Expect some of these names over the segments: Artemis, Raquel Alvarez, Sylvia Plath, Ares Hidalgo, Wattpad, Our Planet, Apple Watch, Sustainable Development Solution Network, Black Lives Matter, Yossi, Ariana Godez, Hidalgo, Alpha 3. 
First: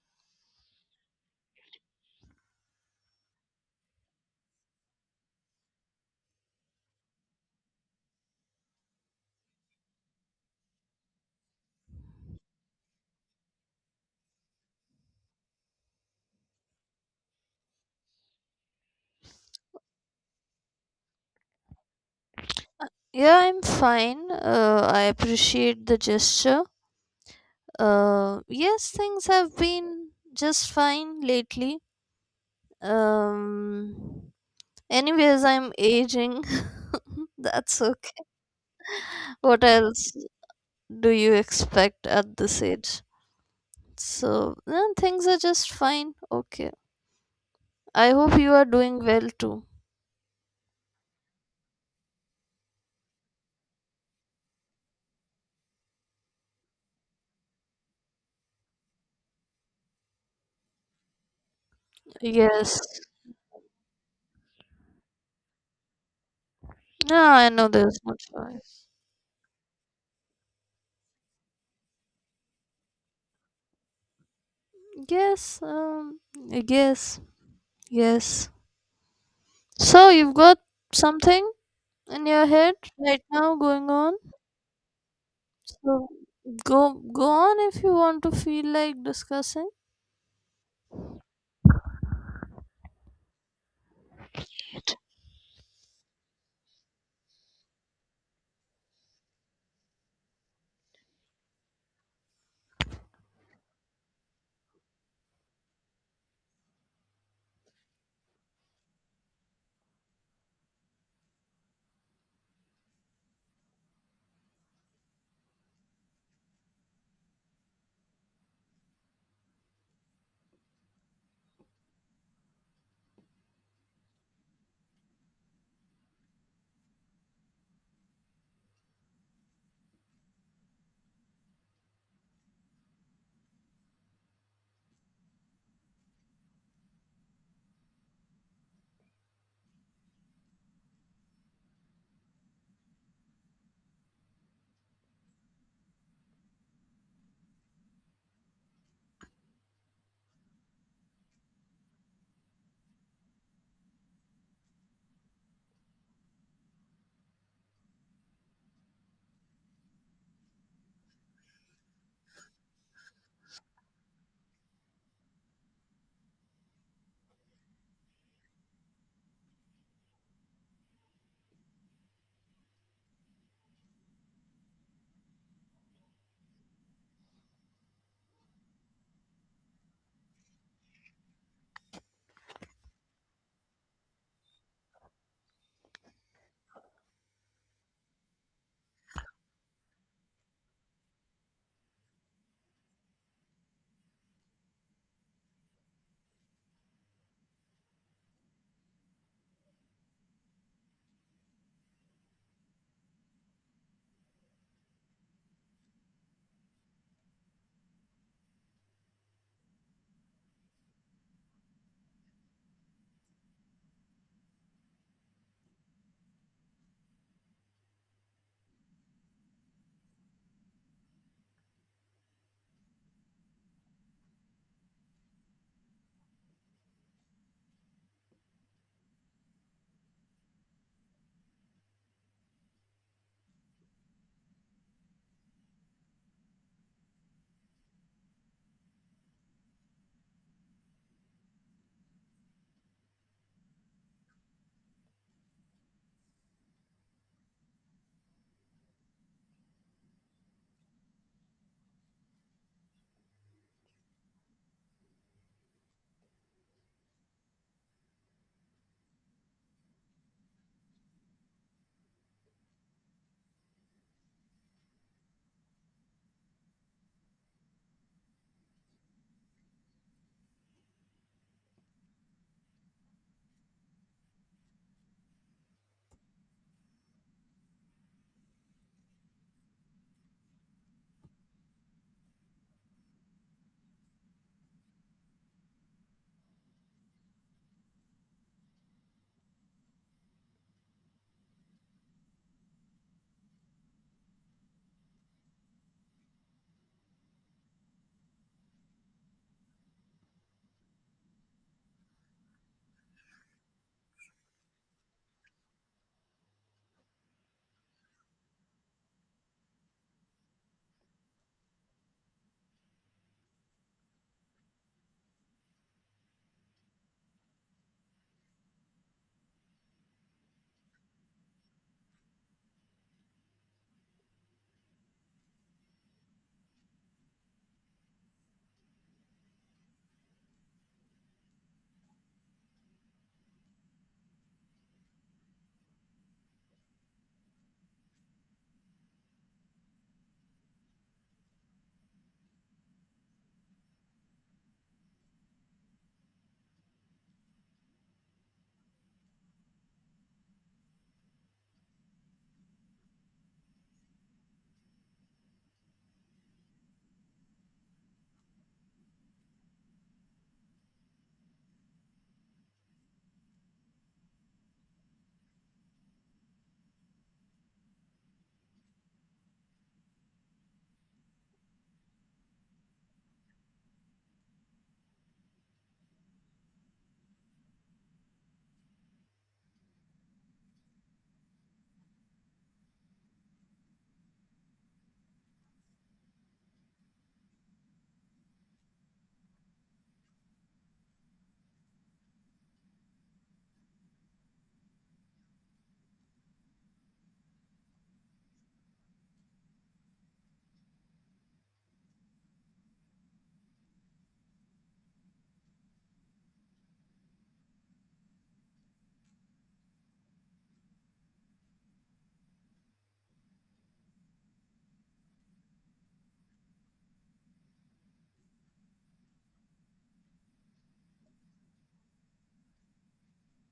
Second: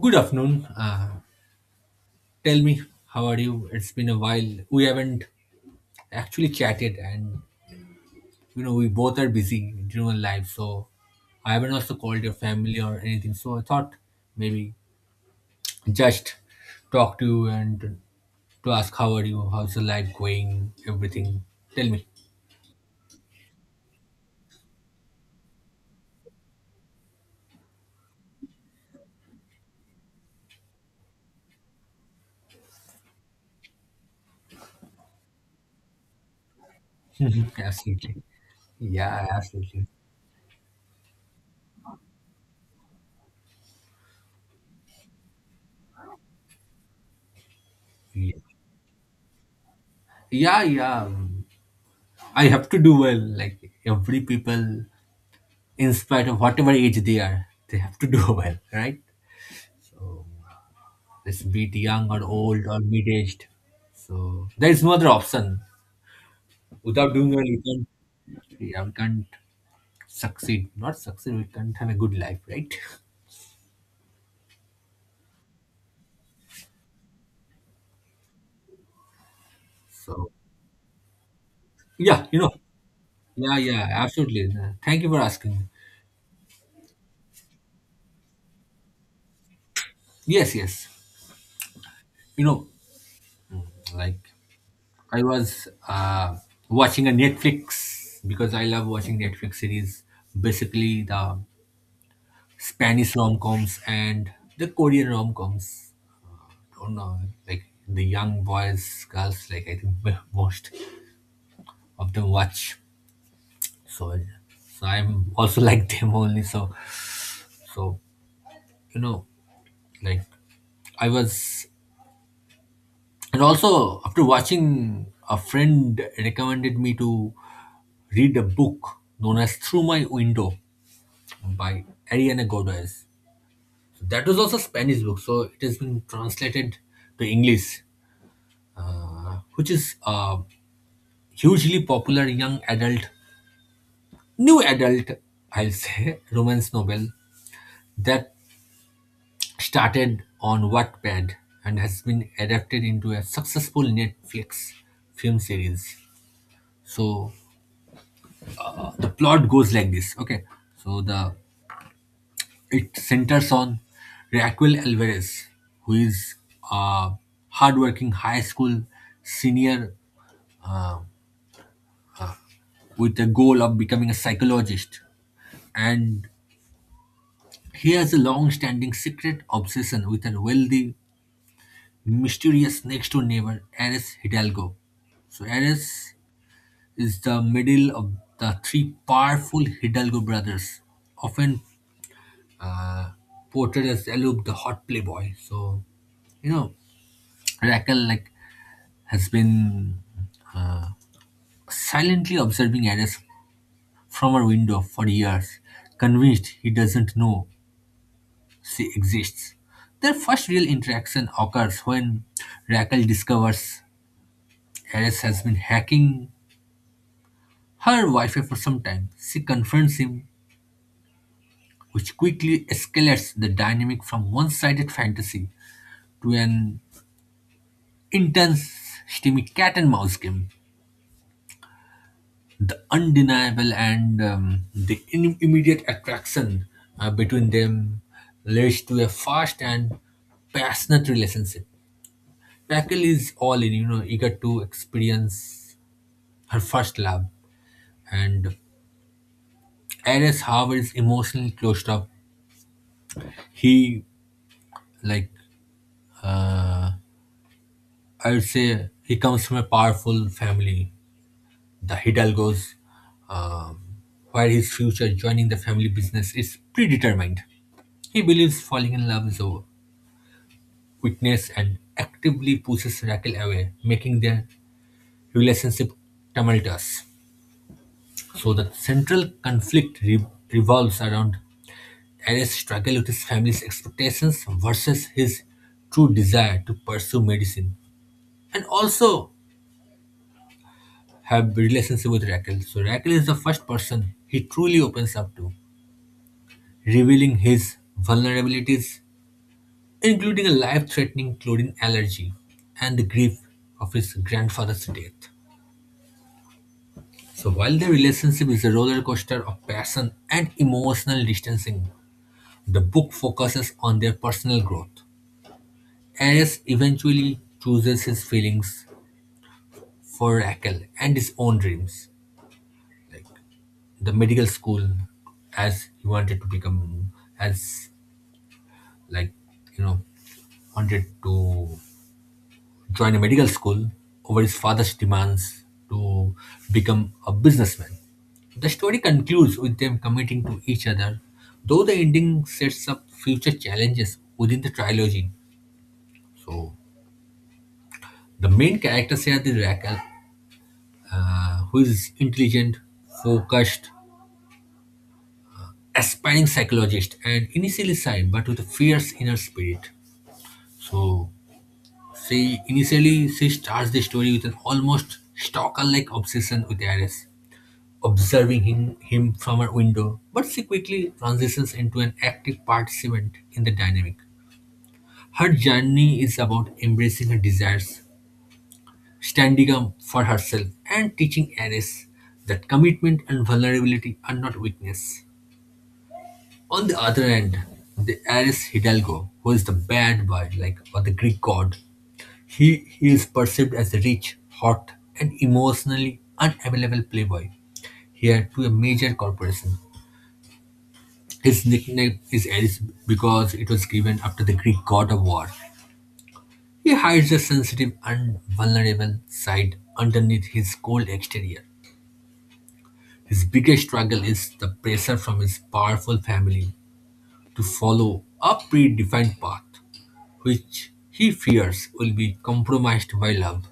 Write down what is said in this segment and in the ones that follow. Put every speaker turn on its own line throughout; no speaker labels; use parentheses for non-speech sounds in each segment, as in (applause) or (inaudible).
Good afternoon. Tell me, how are you? It's been a while. We haven't actually chatted, and you know, we both are busy during our life, so I haven't also called your family or anything. So I thought maybe just talk to you and to ask how are you, how's the life going, everything. Tell me.
Yeah, I'm fine. I appreciate the gesture. Yes, things have been just fine lately. Um, anyways, I'm aging. (laughs)
(laughs)
That's okay.
Absolutely. Yeah,
What
absolutely.
else do you expect at this age? So, yeah, things are just fine. Okay. I
Yeah,
hope you are doing well too.
yeah, I have to do well. Like every people in spite of whatever age they are, they have to (laughs) do well, right? So let's be it young or old or
Yes.
mid aged. So there is no other option. Without
No,
doing well,
I
you
know there's
can't,
no
yeah,
choice.
we can't succeed. Not succeed, we can't have a good life, right? (laughs)
Yes, yes, yes. So,
So
you've got something
yeah,
in
you
your
know,
head right now
yeah, yeah,
going on?
absolutely. Thank you for asking.
So go go on if you want to feel like discussing.
Yes, yes. You know, like I was watching a Netflix because I love watching Netflix series. Basically, the Spanish rom-coms and the Korean rom-coms. Don't know, like the young boys, girls, like I think (laughs) most of them watch. So, so I'm also (laughs) like them only. So, you know, like I was, and also after watching, a friend recommended me to read a book known as Through My Window by Ariana Godez. So that was also Spanish book. So it has been translated to English, which is hugely popular young adult, new adult, I'll say, (laughs) romance novel that started on Wattpad and has been adapted into a successful Netflix film series. So the plot goes like this. Okay, so the it centers on Raquel Alvarez, who is a hardworking high school senior with the goal of becoming a psychologist, and he has a long-standing secret obsession with a wealthy, mysterious next-door neighbor, Ares Hidalgo. So Ares is the middle of the three powerful Hidalgo brothers, often uh, portrayed as aloof, the hot playboy. So, you know, Raquel like has been uh, silently observing Ares from her window for years, convinced he doesn't know she exists. Their first real interaction occurs when Raquel discovers Ares has been hacking her Wi Fi for some time. She confronts him, which quickly escalates the dynamic from one sided fantasy to an intense, steamy cat and mouse game. The undeniable and the immediate attraction between them leads to a fast and passionate relationship. Raquel is all in, you know, eager to experience her first love and Ares Howard is emotionally closed up. He like uh, I would say he comes from a powerful family, the Hidalgos, um, where his future joining the family business is predetermined. He believes falling in love is a weakness and actively pushes Raquel away, making their relationship tumultuous. So the central conflict revolves around Tyrus struggled with his family's expectations versus his true desire to pursue medicine and also have relationship with Raquel. So Raquel is the first person he truly opens up to, revealing his vulnerabilities, including a life-threatening chlorine allergy and the grief of his grandfather's death. So while the relationship is a roller coaster of passion and emotional distancing, the book focuses on their personal growth. Ares eventually chooses his feelings for Raquel and his own dreams, like the medical school, as he wanted to become, as like you know, wanted to join a medical school over his father's demands to become a businessman. The story concludes with them committing to each other, though the ending sets up future challenges within the trilogy. So, the main characters here is Raquel, who is intelligent, focused, aspiring psychologist and initially shy but with a fierce inner spirit. So she initially she starts the story with an almost stalker-like obsession with Ares, observing him from her window, but she quickly transitions into an active participant in the dynamic. Her journey is about embracing her desires, standing up for herself, and teaching Ares that commitment and vulnerability are not weakness. On the other end, the heiress Hidalgo, who is the bad boy like, or the Greek god, he is perceived as a rich, hot, and emotionally unavailable playboy. He here to a major corporation. His nickname is Ares because it was given after the Greek god of war. He hides a sensitive and vulnerable side underneath his cold exterior. His biggest struggle is the pressure from his powerful family to follow a predefined path, which he fears will be compromised by love.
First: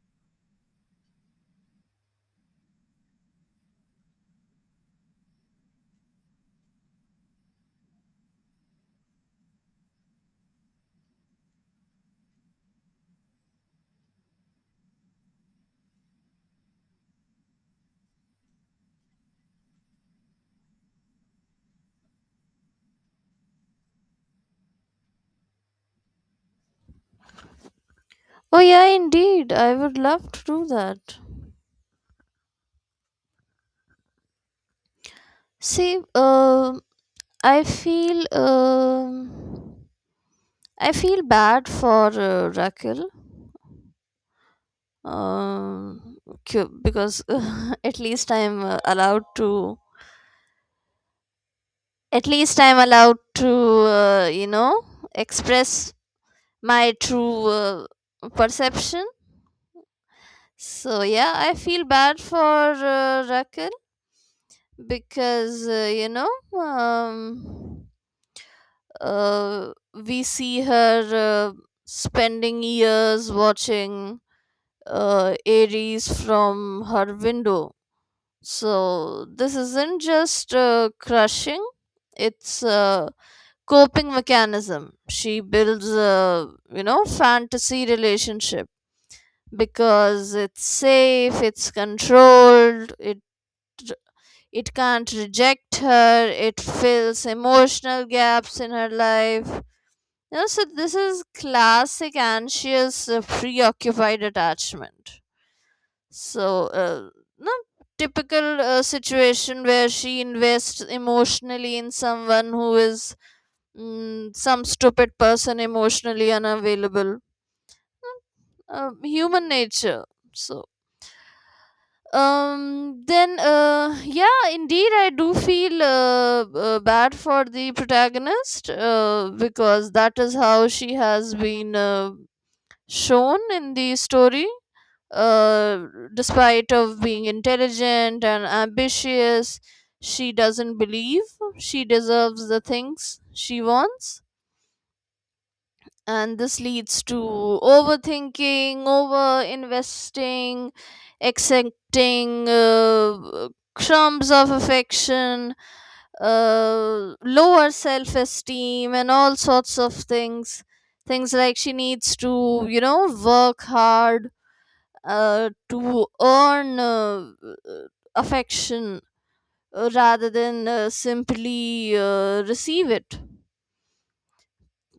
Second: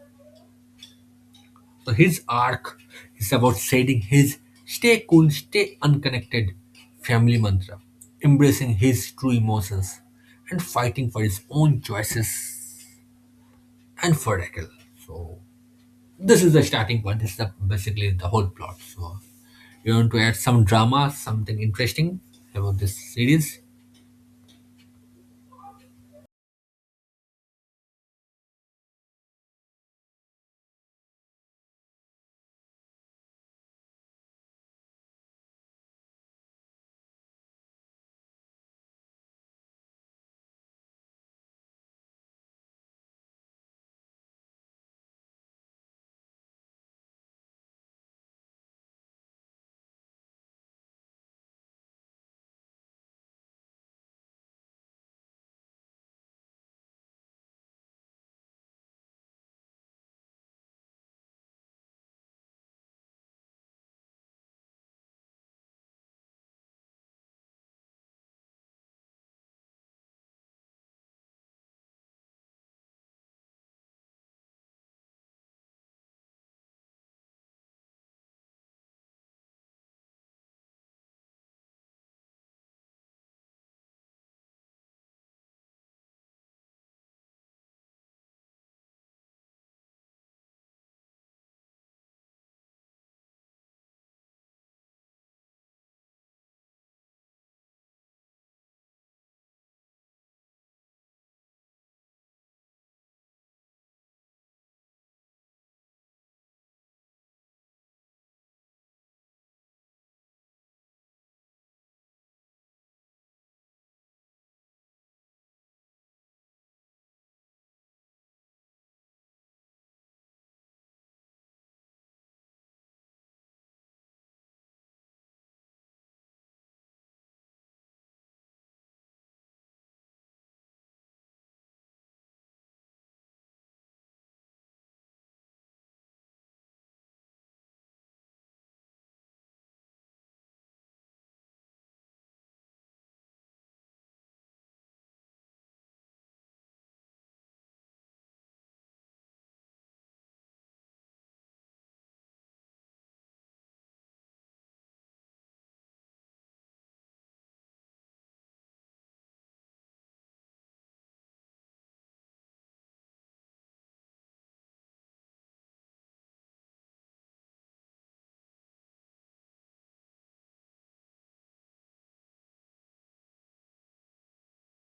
So his arc is about setting his stay cool, stay unconnected family mantra, embracing his true emotions, and fighting for his own choices and for Raquel. So this is the starting point. This is the, basically the whole plot. So you want to add some drama, something interesting about this series?
Oh yeah, indeed I would love to do that. See, i feel um I feel bad for Raquel, um because (laughs) at least i'm uh, allowed to at least I'm allowed to uh, you know express my true perception. So yeah, I feel bad for Raquel because um, we see her spending years watching Aries from her window. So this isn't just crushing; it's a coping mechanism. She builds a fantasy relationship because it's safe, it's controlled, it can't reject her, it fills emotional gaps in her life. You know, so this is classic anxious, preoccupied attachment. So, no, typical situation where she invests emotionally in someone who is, some stupid person emotionally unavailable. Human nature. So, then yeah, indeed I do feel bad for the protagonist because that is how she has been shown in the story. uh Despite of being intelligent and ambitious, she doesn't believe she deserves the things she wants, and this leads to overthinking, over investing, accepting crumbs of affection, lower self esteem and all sorts of things, things like she needs to, work hard to earn affection rather than simply receive it.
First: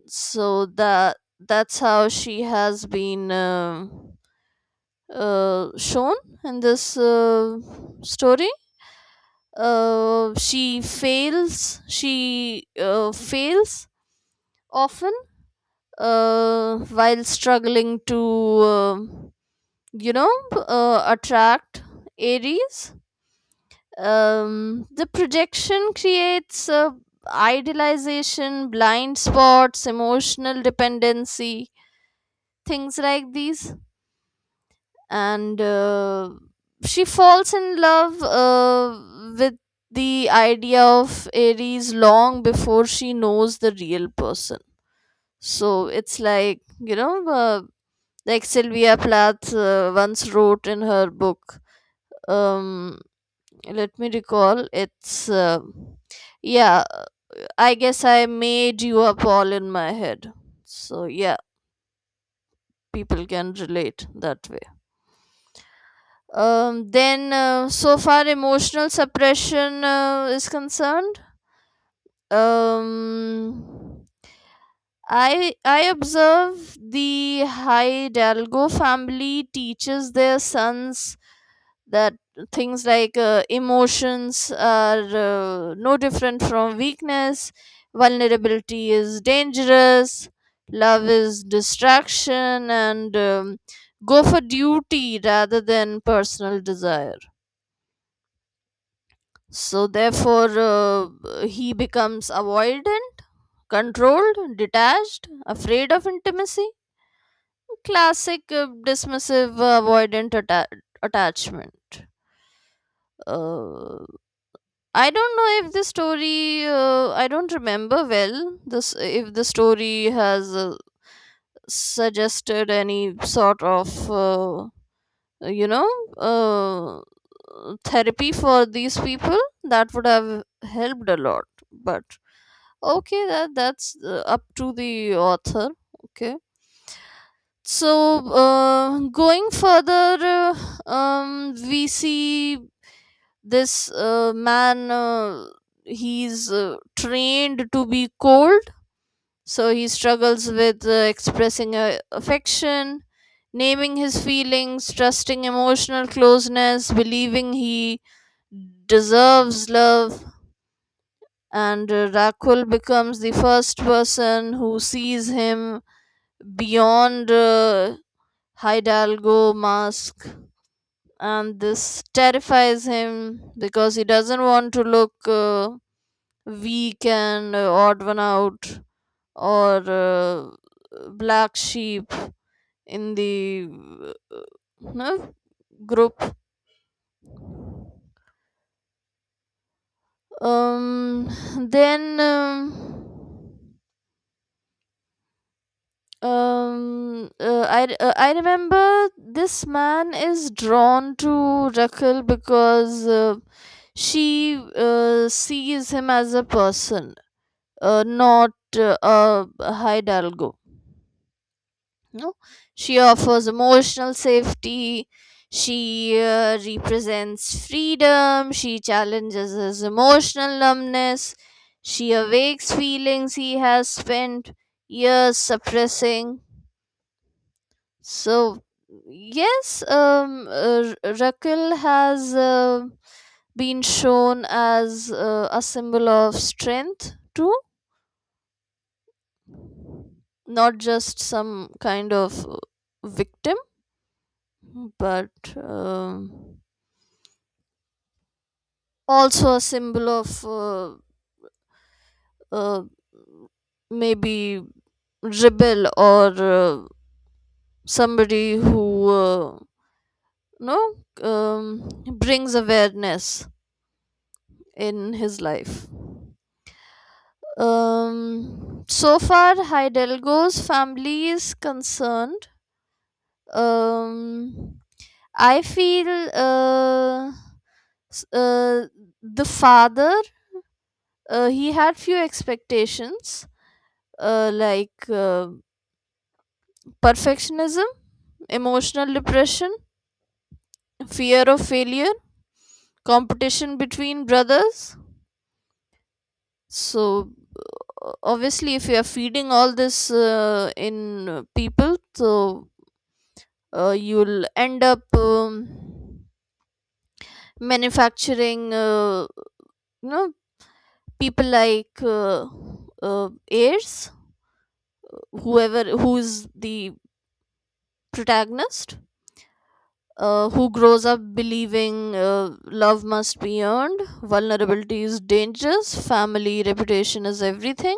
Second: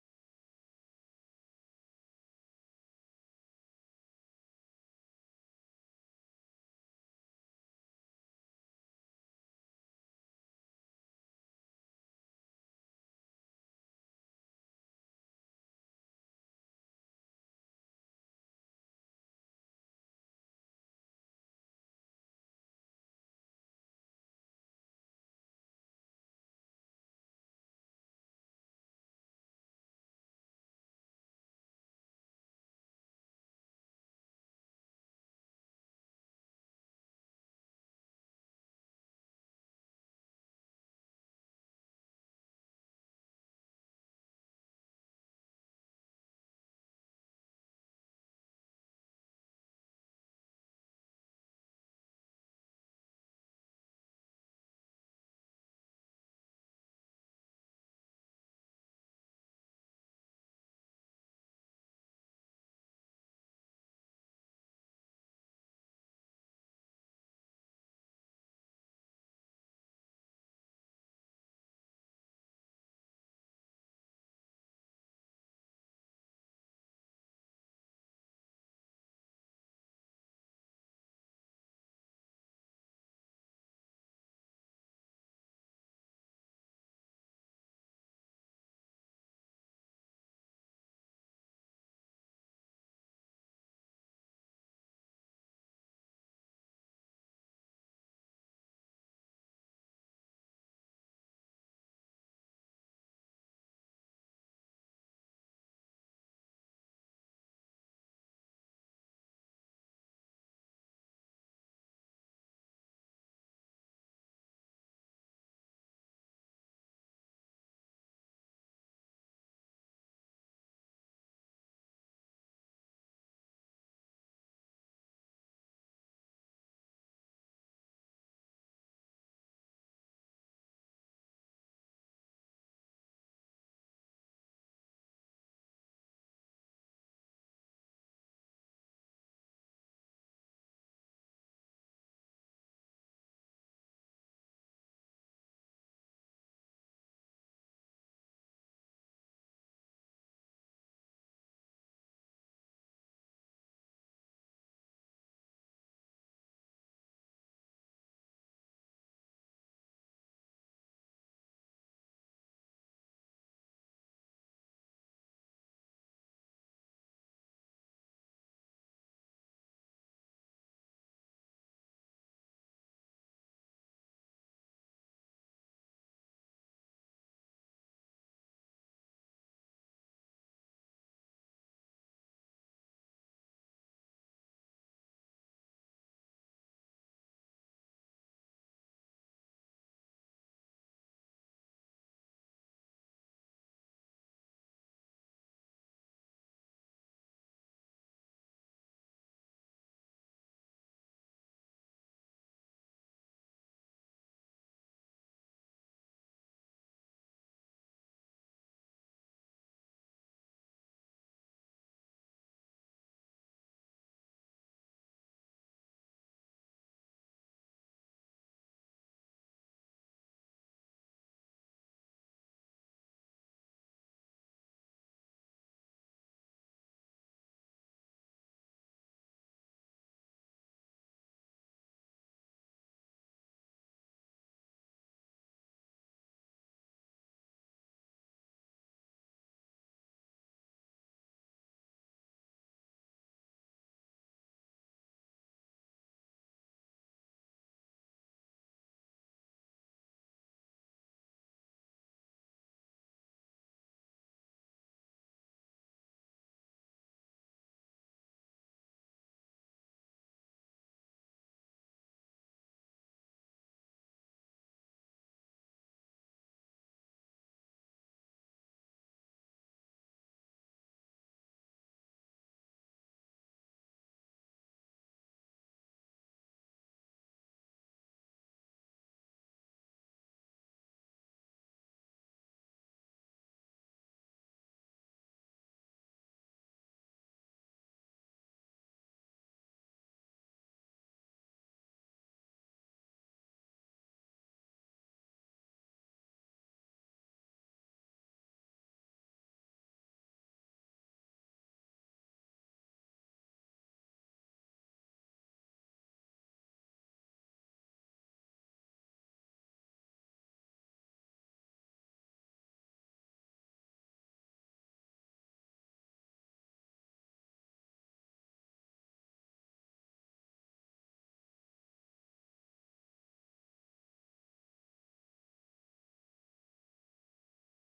So that's how she has been, shown in this story. She fails often while struggling to, you know attract Aries. The projection creates idealization, blind spots, emotional dependency, things like these. And she falls in love with the idea of Aries long before she knows the real person. So it's like, like Sylvia Plath once wrote in her book, um, let me recall, it's, yeah, I guess I made you up all in my head. So yeah, people can relate that way. Then, so far, emotional suppression is concerned. Um, I observe the Hidalgo family teaches their sons that things like emotions are no different from weakness, vulnerability is dangerous, love is distraction, and, go for duty rather than personal desire. So, therefore, he becomes avoidant, controlled, detached, afraid of intimacy. Classic dismissive avoidant attachment. Uh, I don't know if the story, I don't remember well this, if the story has suggested any sort of, you know, uh, therapy for these people that would have helped a lot. But okay, that's up to the author. Okay. So, going further, we see this man. He's trained to be cold, so he struggles with expressing affection, naming his feelings, trusting emotional closeness, believing he deserves love. And Rakul becomes the first person who sees him beyond Hidalgo mask, and this terrifies him because he doesn't want to look weak and odd one out or black sheep in the, uh, no, group. Um, then. Um, I remember this man is drawn to Raquel because she sees him as a person, not uh, a Hidalgo. No, she offers emotional safety. She represents freedom. She challenges his emotional numbness. She awakes feelings he has spent years suppressing. So yes, Rakil has been shown as a symbol of strength too, not just some kind of victim, but, um, also a symbol of uh, maybe rebel or somebody who no um, brings awareness in his life. So far, Hidalgo's family is concerned. Um, I feel, s- uh, the father he had few expectations like perfectionism, emotional depression, fear of failure, competition between brothers. So obviously, if you are feeding all this in people, so you'll end up, manufacturing you know people like heirs, whoever who's the protagonist who grows up believing love must be earned, vulnerability is dangerous, family reputation is everything.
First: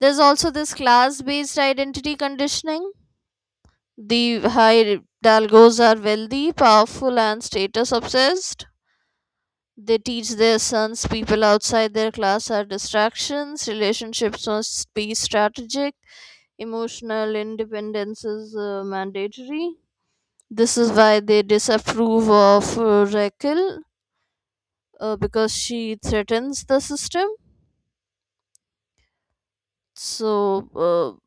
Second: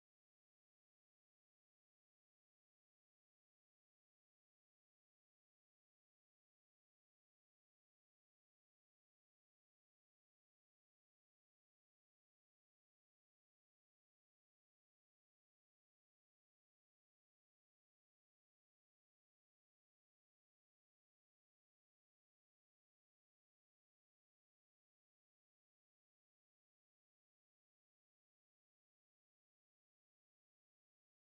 There's also this class based identity conditioning. The high dalgos are wealthy, powerful and status obsessed. They teach their sons people outside their class are distractions, relationships must be strategic, emotional independence is mandatory. This is why they disapprove of Raquel because she threatens the system. So, uh,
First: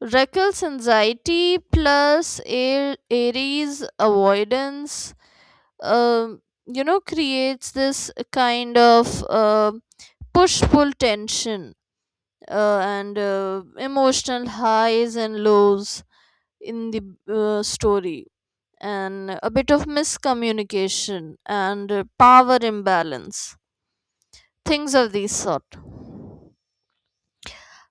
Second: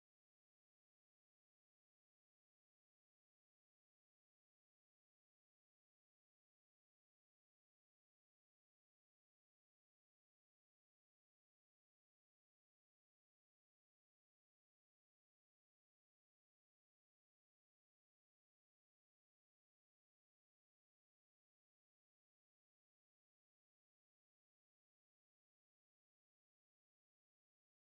Raquel's anxiety plus Aries' avoidance, um, creates this kind of push pull tension and emotional highs and lows in the story, and a bit of miscommunication and power imbalance, things of this sort.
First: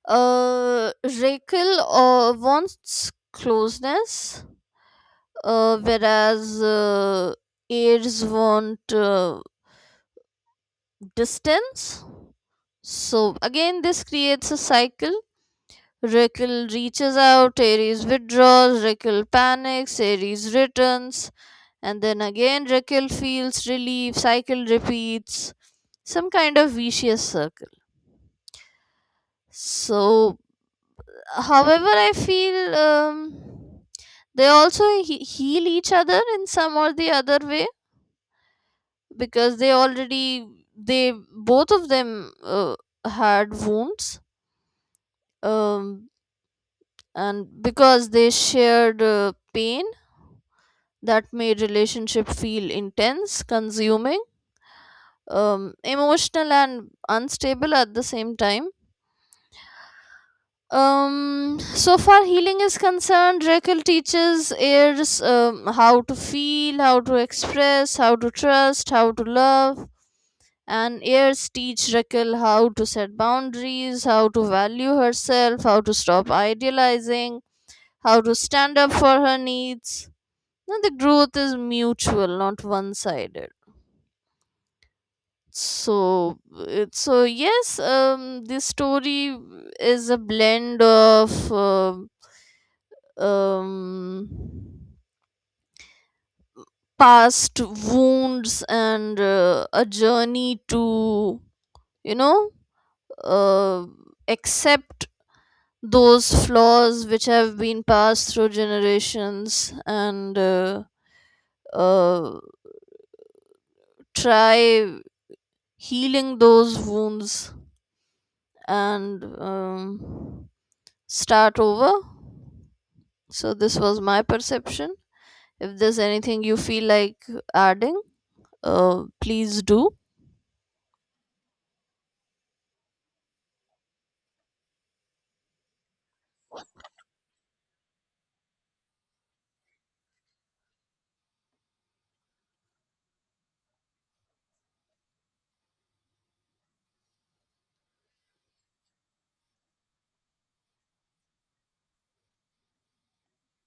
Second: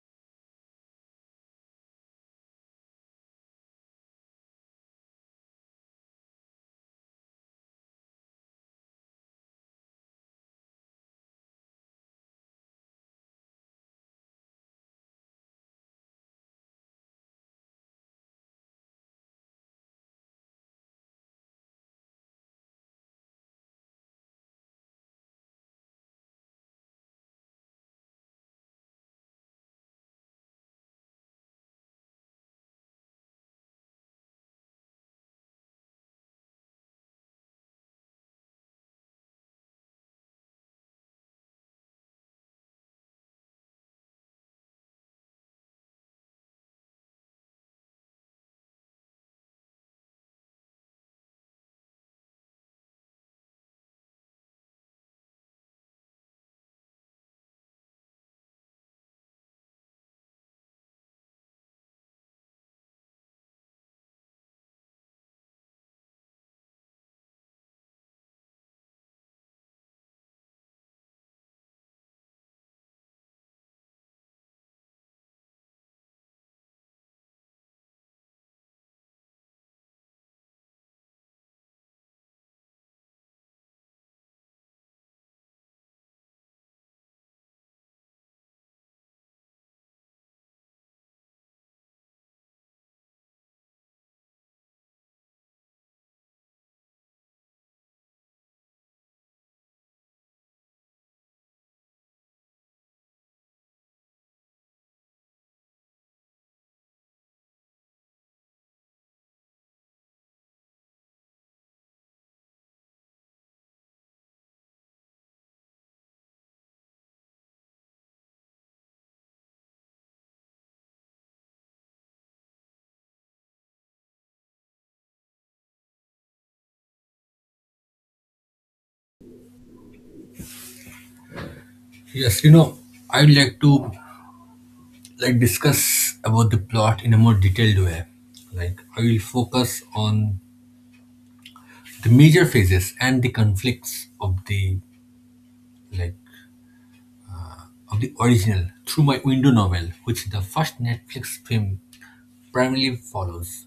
Raquel wants closeness, whereas aides want distance. So again, this creates a cycle. Rekil reaches out, Ares withdraws, Rekil panics, Ares returns, and then again Rekil feels relief, cycle repeats. Some kind of vicious circle. So, however, I feel, they also heal each other in some or the other way because they both of them had wounds. Um, and because they shared pain that made relationship feel intense, consuming, emotional, and unstable at the same time. So far healing is concerned, Raquel teaches heirs, how to feel, how to express, how to trust, how to love, and heirs teach Raquel how to set boundaries, how to value herself, how to stop idealizing, how to stand up for her needs. Now, the growth is mutual, not one sided. So so yes, this story is a blend of um past wounds and a journey to, you know uh, accept those flaws which have been passed through generations, and uh, try healing those wounds and, start over. So this was my perception. If there's anything you feel like adding, please do.
Yes, you know, I would like to like discuss about the plot in a more detailed way. Like I will focus on the major phases and the conflicts of the like of the original Through My Window novel, which the first Netflix film primarily follows.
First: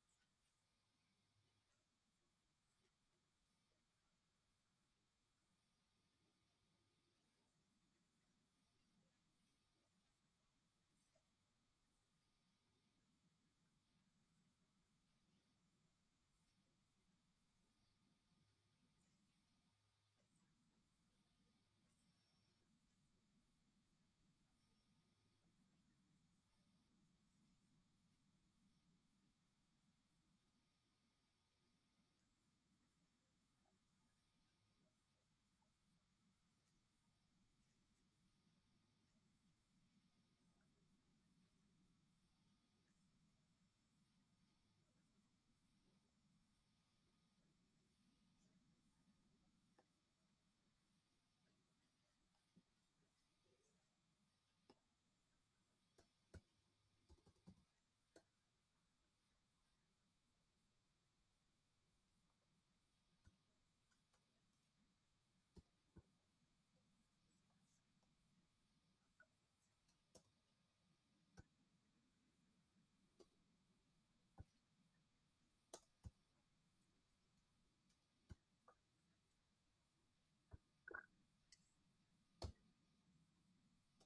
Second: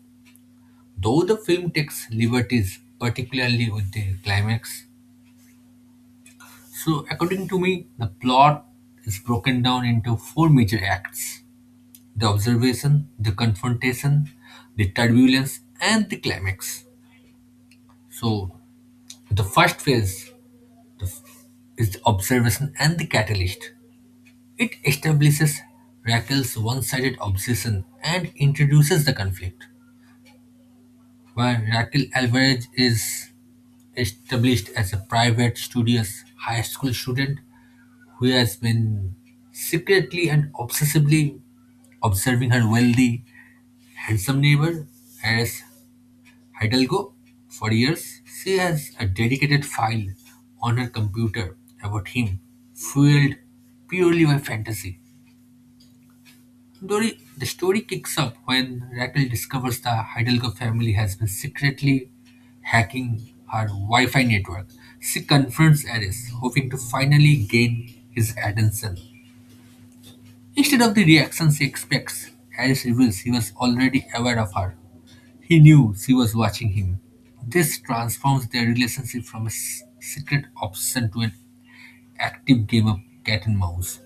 Though the film takes liberties, particularly with the climax. So according to me, the plot is broken down into four major acts. The observation, the confrontation, the turbulence, and the climax. So the first phase the- is the observation and the catalyst. It establishes Raquel's one sided obsession and introduces the conflict, where Raquel Alvarez is established as a private, studious high school student who has been secretly and obsessively observing her wealthy, handsome neighbor, as Hidalgo, for years, she has a dedicated file on her computer about him, fueled purely by fantasy. Dori, the story kicks up when Raquel discovers the Hidalgo family has been secretly hacking her Wi Fi network. She confronts Ares, hoping to finally gain his attention. Instead of the reaction she expects, Harris reveals he was already aware of her. He knew she was watching him. This transforms their relationship from a secret obsession to an active game of cat and mouse.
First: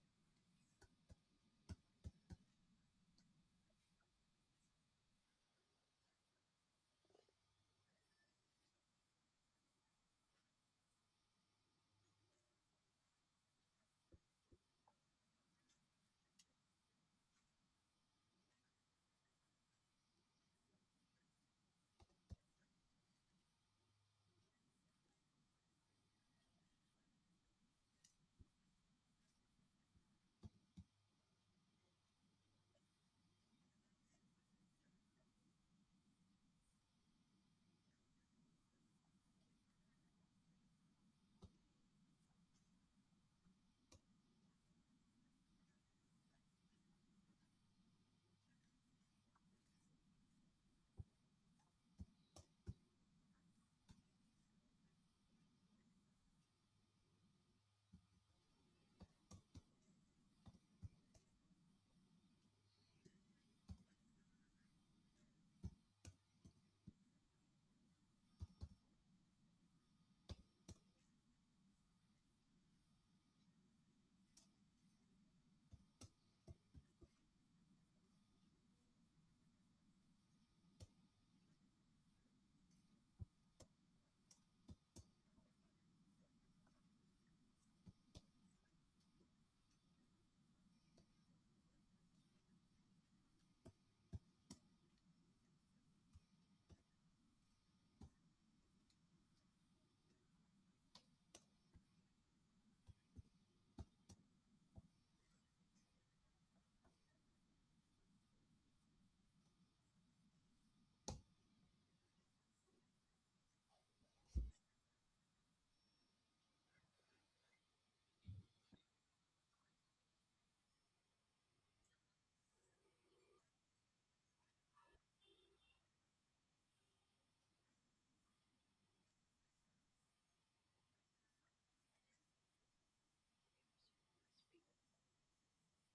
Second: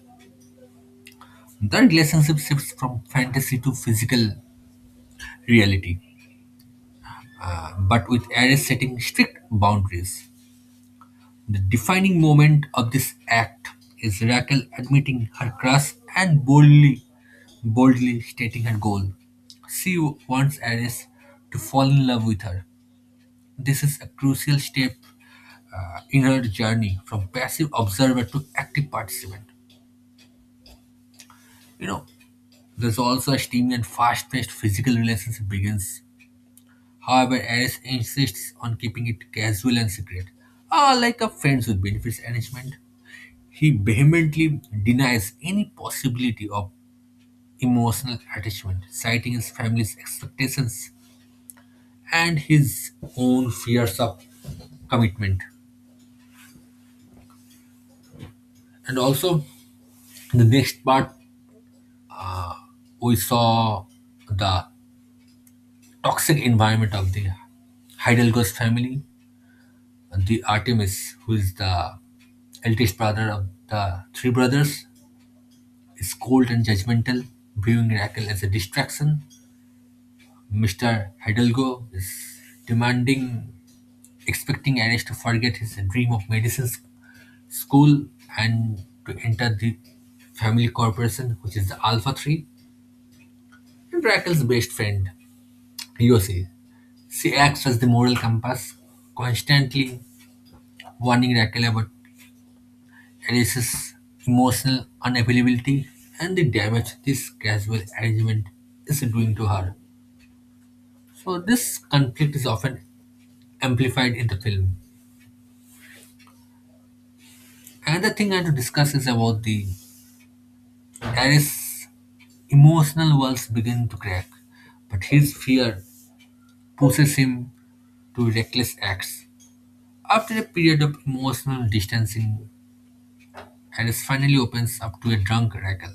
The relationship shifts from fantasy to physical reality, but with Ares setting strict boundaries. The defining moment of this act is Raquel admitting her crush and boldly stating her goal. She wants Ares to fall in love with her. This is a crucial step in her journey from passive observer to active participant. You know, there's also a steamy and fast-paced physical relationship begins. However, Ares insists on keeping it casual and secret, like a friends with benefits arrangement. He vehemently denies any possibility of emotional attachment, citing his family's expectations and his own fears of commitment. And also, in the next part, we saw the toxic environment of the Heidelberg's family, the Artemis, who is the eldest brother of the three brothers, is cold and judgmental, viewing Raquel as a distraction. Mr. Hidalgo is demanding, expecting Anish to forget his dream of medicine school and to enter the family corporation, which is the Alpha 3. And Raquel's best friend, Yossi, she acts as the moral compass, constantly warning Raquel about Alice's emotional unavailability and the damage this casual arrangement is doing to her. So, this conflict is often amplified in the film. Another thing I want to discuss is about the Darius' emotional walls begin to crack, but his fear pushes him to reckless acts. After a period of emotional distancing, Darius finally opens up to a drunk Raquel.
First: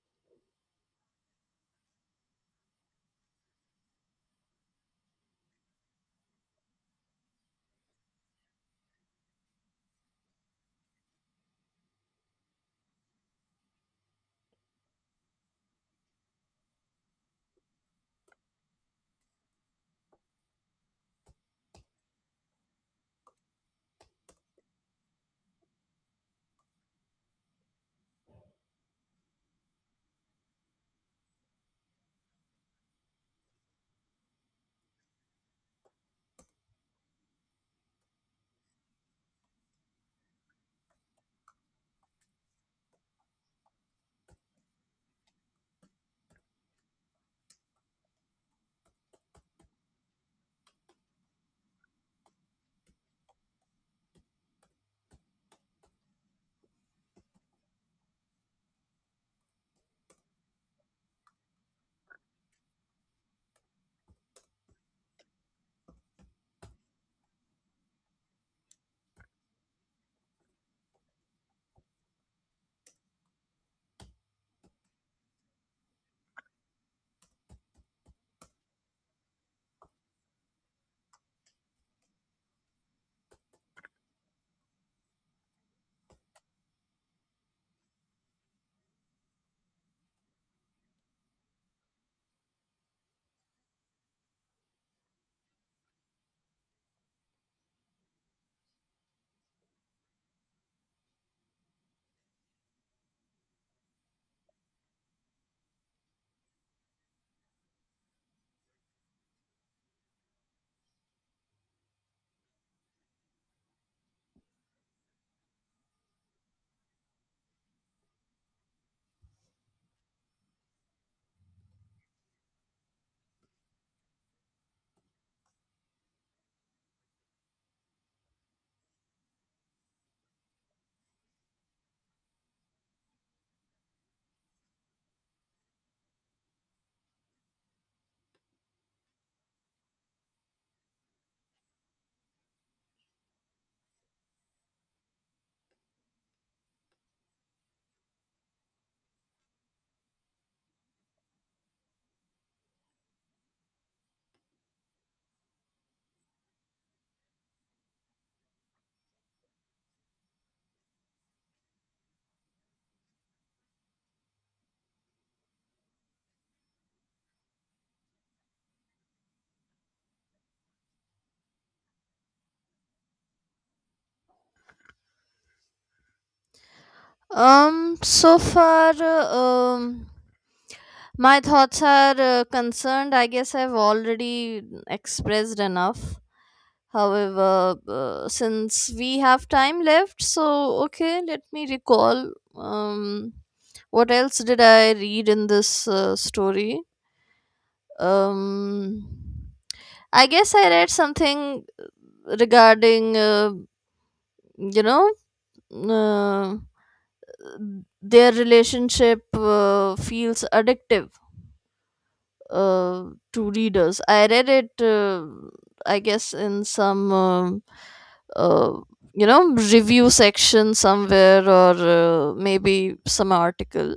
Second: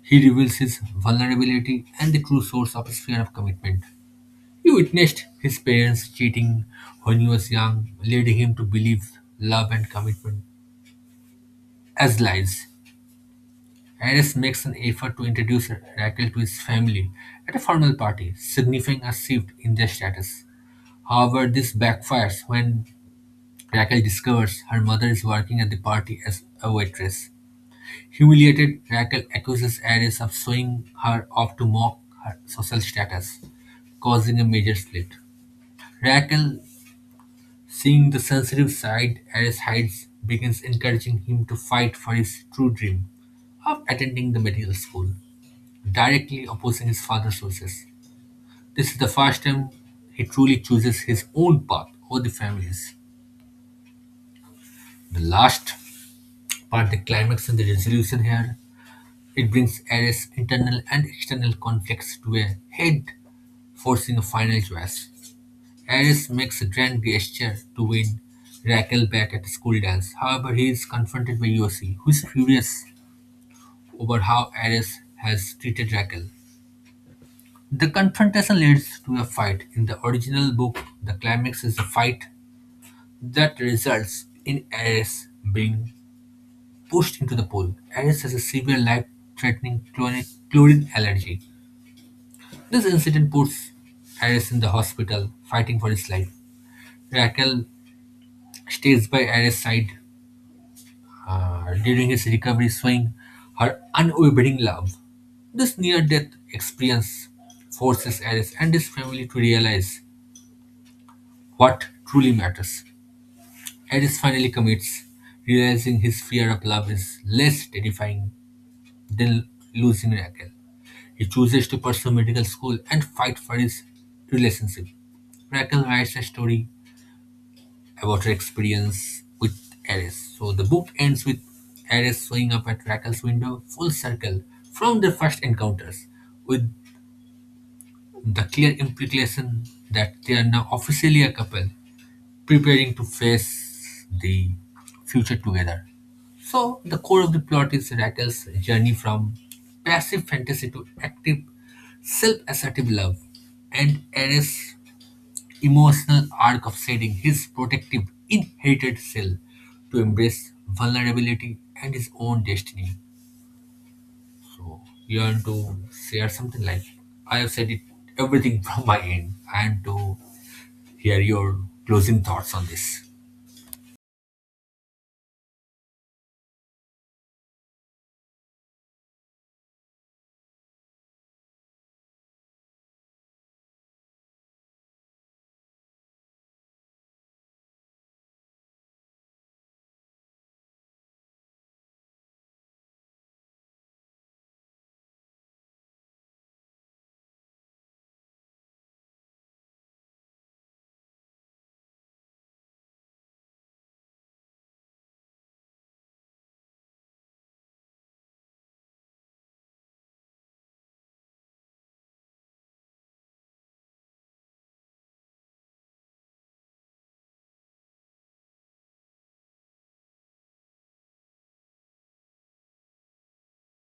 He reveals his vulnerability and the true source of his fear of commitment. He witnessed his parents cheating when he was young, leading him to believe love and commitment as lies. Harris makes an effort to introduce Raquel to his family at a formal party, signifying a shift in their status. However, this backfires when Raquel discovers her mother is working at the party as a waitress. Humiliated, Raquel accuses Harris of showing her off to mock her social status, causing a major split. Raquel, seeing the sensitive side Harris hides, begins encouraging him to fight for his true dream of attending the medical school, directly opposing his father's wishes. This is the first time he truly chooses his own path over the family's. The last part, the climax and the resolution here, it brings Ares' internal and external conflicts to a head, forcing a final choice. Ares makes a grand gesture to win Raquel back at the school dance. However, he is confronted by Yossi, who is furious over how Ares has treated Raquel. The confrontation leads to a fight. In the original book, the climax is a fight that results in Ares being pushed into the pool. Ares has a severe life-threatening chlorine allergy. This incident puts Ares in the hospital, fighting for his life. Raquel stays by Ares' side during his recovery, showing her unwavering love. This near-death experience forces Ares and his family to realize what truly matters. Eris finally commits, realizing his fear of love is less terrifying than losing Raquel. He chooses to pursue medical school and fight for his relationship. Raquel writes a story about her experience with Eris. So the book ends with Eris showing up at Raquel's window full circle from their first encounters, with the clear implication that they are now officially a couple preparing to face the future together. So, the core of the plot is Raquel's journey from passive fantasy to active, self assertive love, and Ares' emotional arc of setting his protective, inherited self to embrace vulnerability and his own destiny. So, you want to share something like, I have said it everything (laughs) from my end, and to hear your closing thoughts on this.
So far, my thoughts are concerned. I guess I've already expressed enough. However, since we have time left, so okay, let me recall. What else did I read in this story? Um, I guess I read something regarding you know uh, their relationship feels addictive uh, to readers. I read it, I guess, in some, uh, review section somewhere or maybe some article,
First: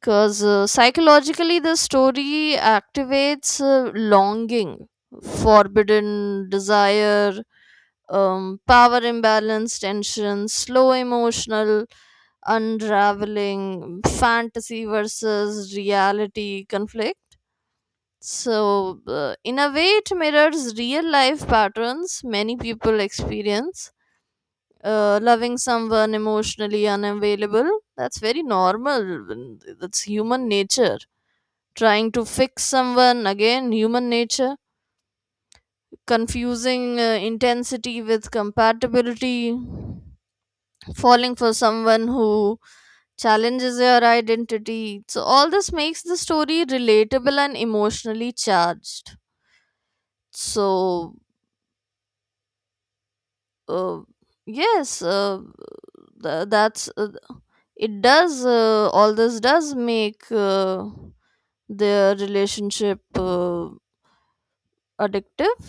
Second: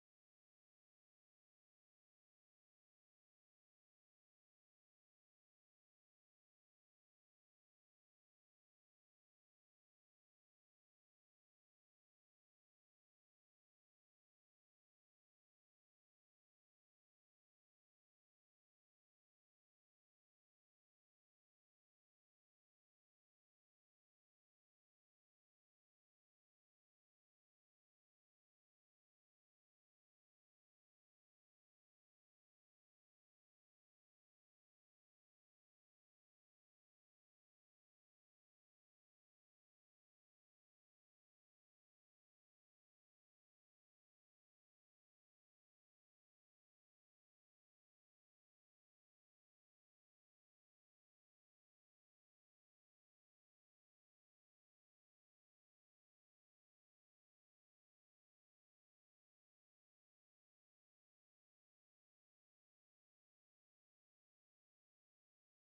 because psychologically the story activates longing, forbidden desire, power imbalance, tension, slow emotional unraveling, fantasy versus reality conflict. So, in a way, it mirrors real life patterns many people experience. Loving someone emotionally unavailable, that's very normal. And that's human nature. Trying to fix someone, again, human nature. Confusing intensity with compatibility, falling for someone who challenges your identity. So, all this makes the story relatable and emotionally charged. So, uh, yes, that's it, does all this does make their relationship addictive,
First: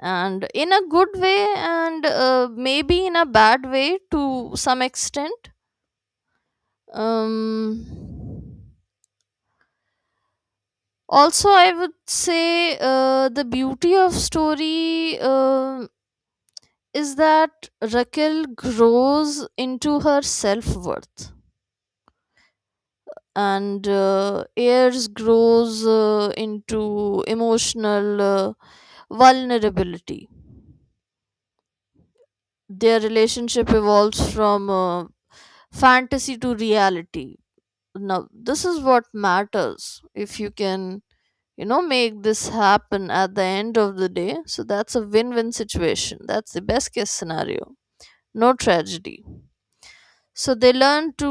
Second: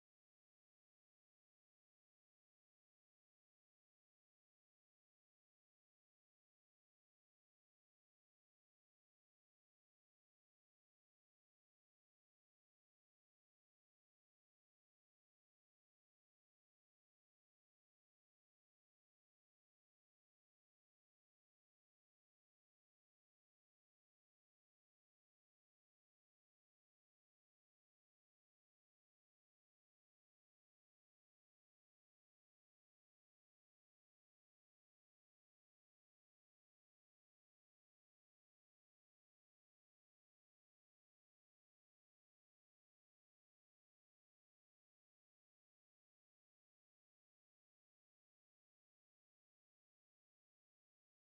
and in a good way and maybe in a bad way to some extent. um Also I would say the beauty of story is that Raquel grows into her self-worth and Ayers grows into emotional vulnerability. Their relationship evolves from fantasy to reality. Now, this is what matters. If you can, make this happen at the end of the day, so that's a win-win situation, that's the best case scenario, no tragedy. So they learn to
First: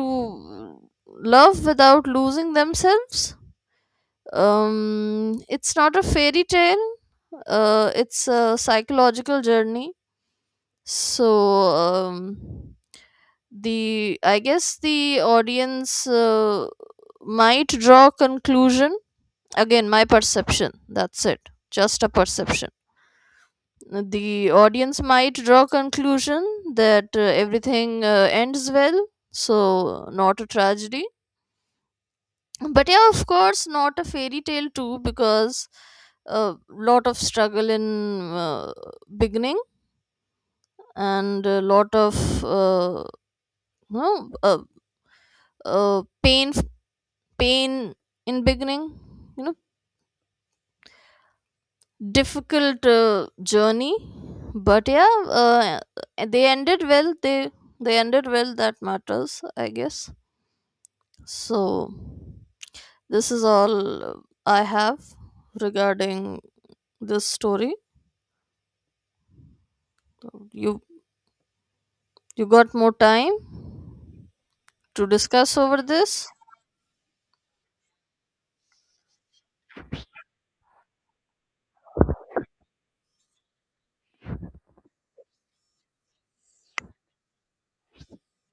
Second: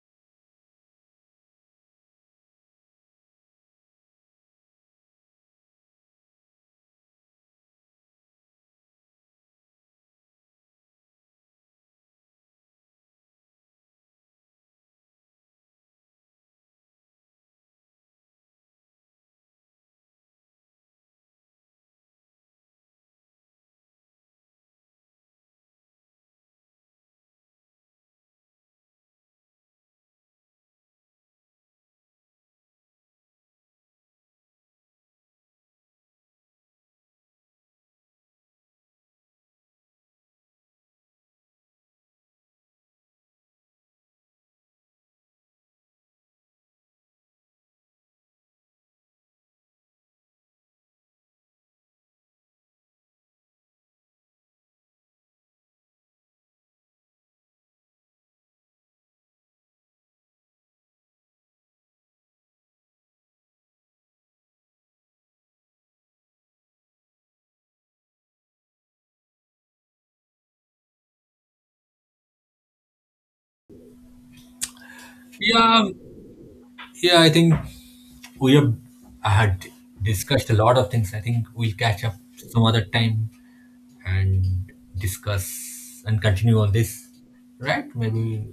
love without losing themselves. It's not a fairy tale, it's a psychological journey. So, um the, I guess the audience might draw conclusion, again my perception, that's it, just a perception. The audience might draw conclusion that everything ends well. So not a tragedy, but yeah, of course not a fairy tale too, because a lot of struggle in beginning and a lot of you know, uh, pain, pain in beginning, you know, difficult journey, but yeah they ended well, they ended well, that matters I guess. So, this is all I have regarding this story. You you got more time to discuss
Yeah,
over this?
Yeah, I think we have had discussed a lot of things. I think we'll catch up some other time and discuss and continue on this. Right? Maybe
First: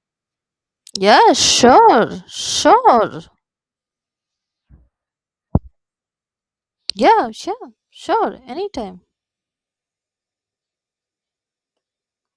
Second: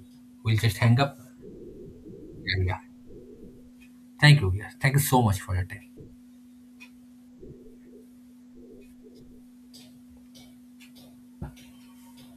we'll just hang up.
Yeah, sure.
Yeah.
Sure.
Thank you. Yeah. Thank you so much for your time.
Yeah, sure. Sure. Anytime.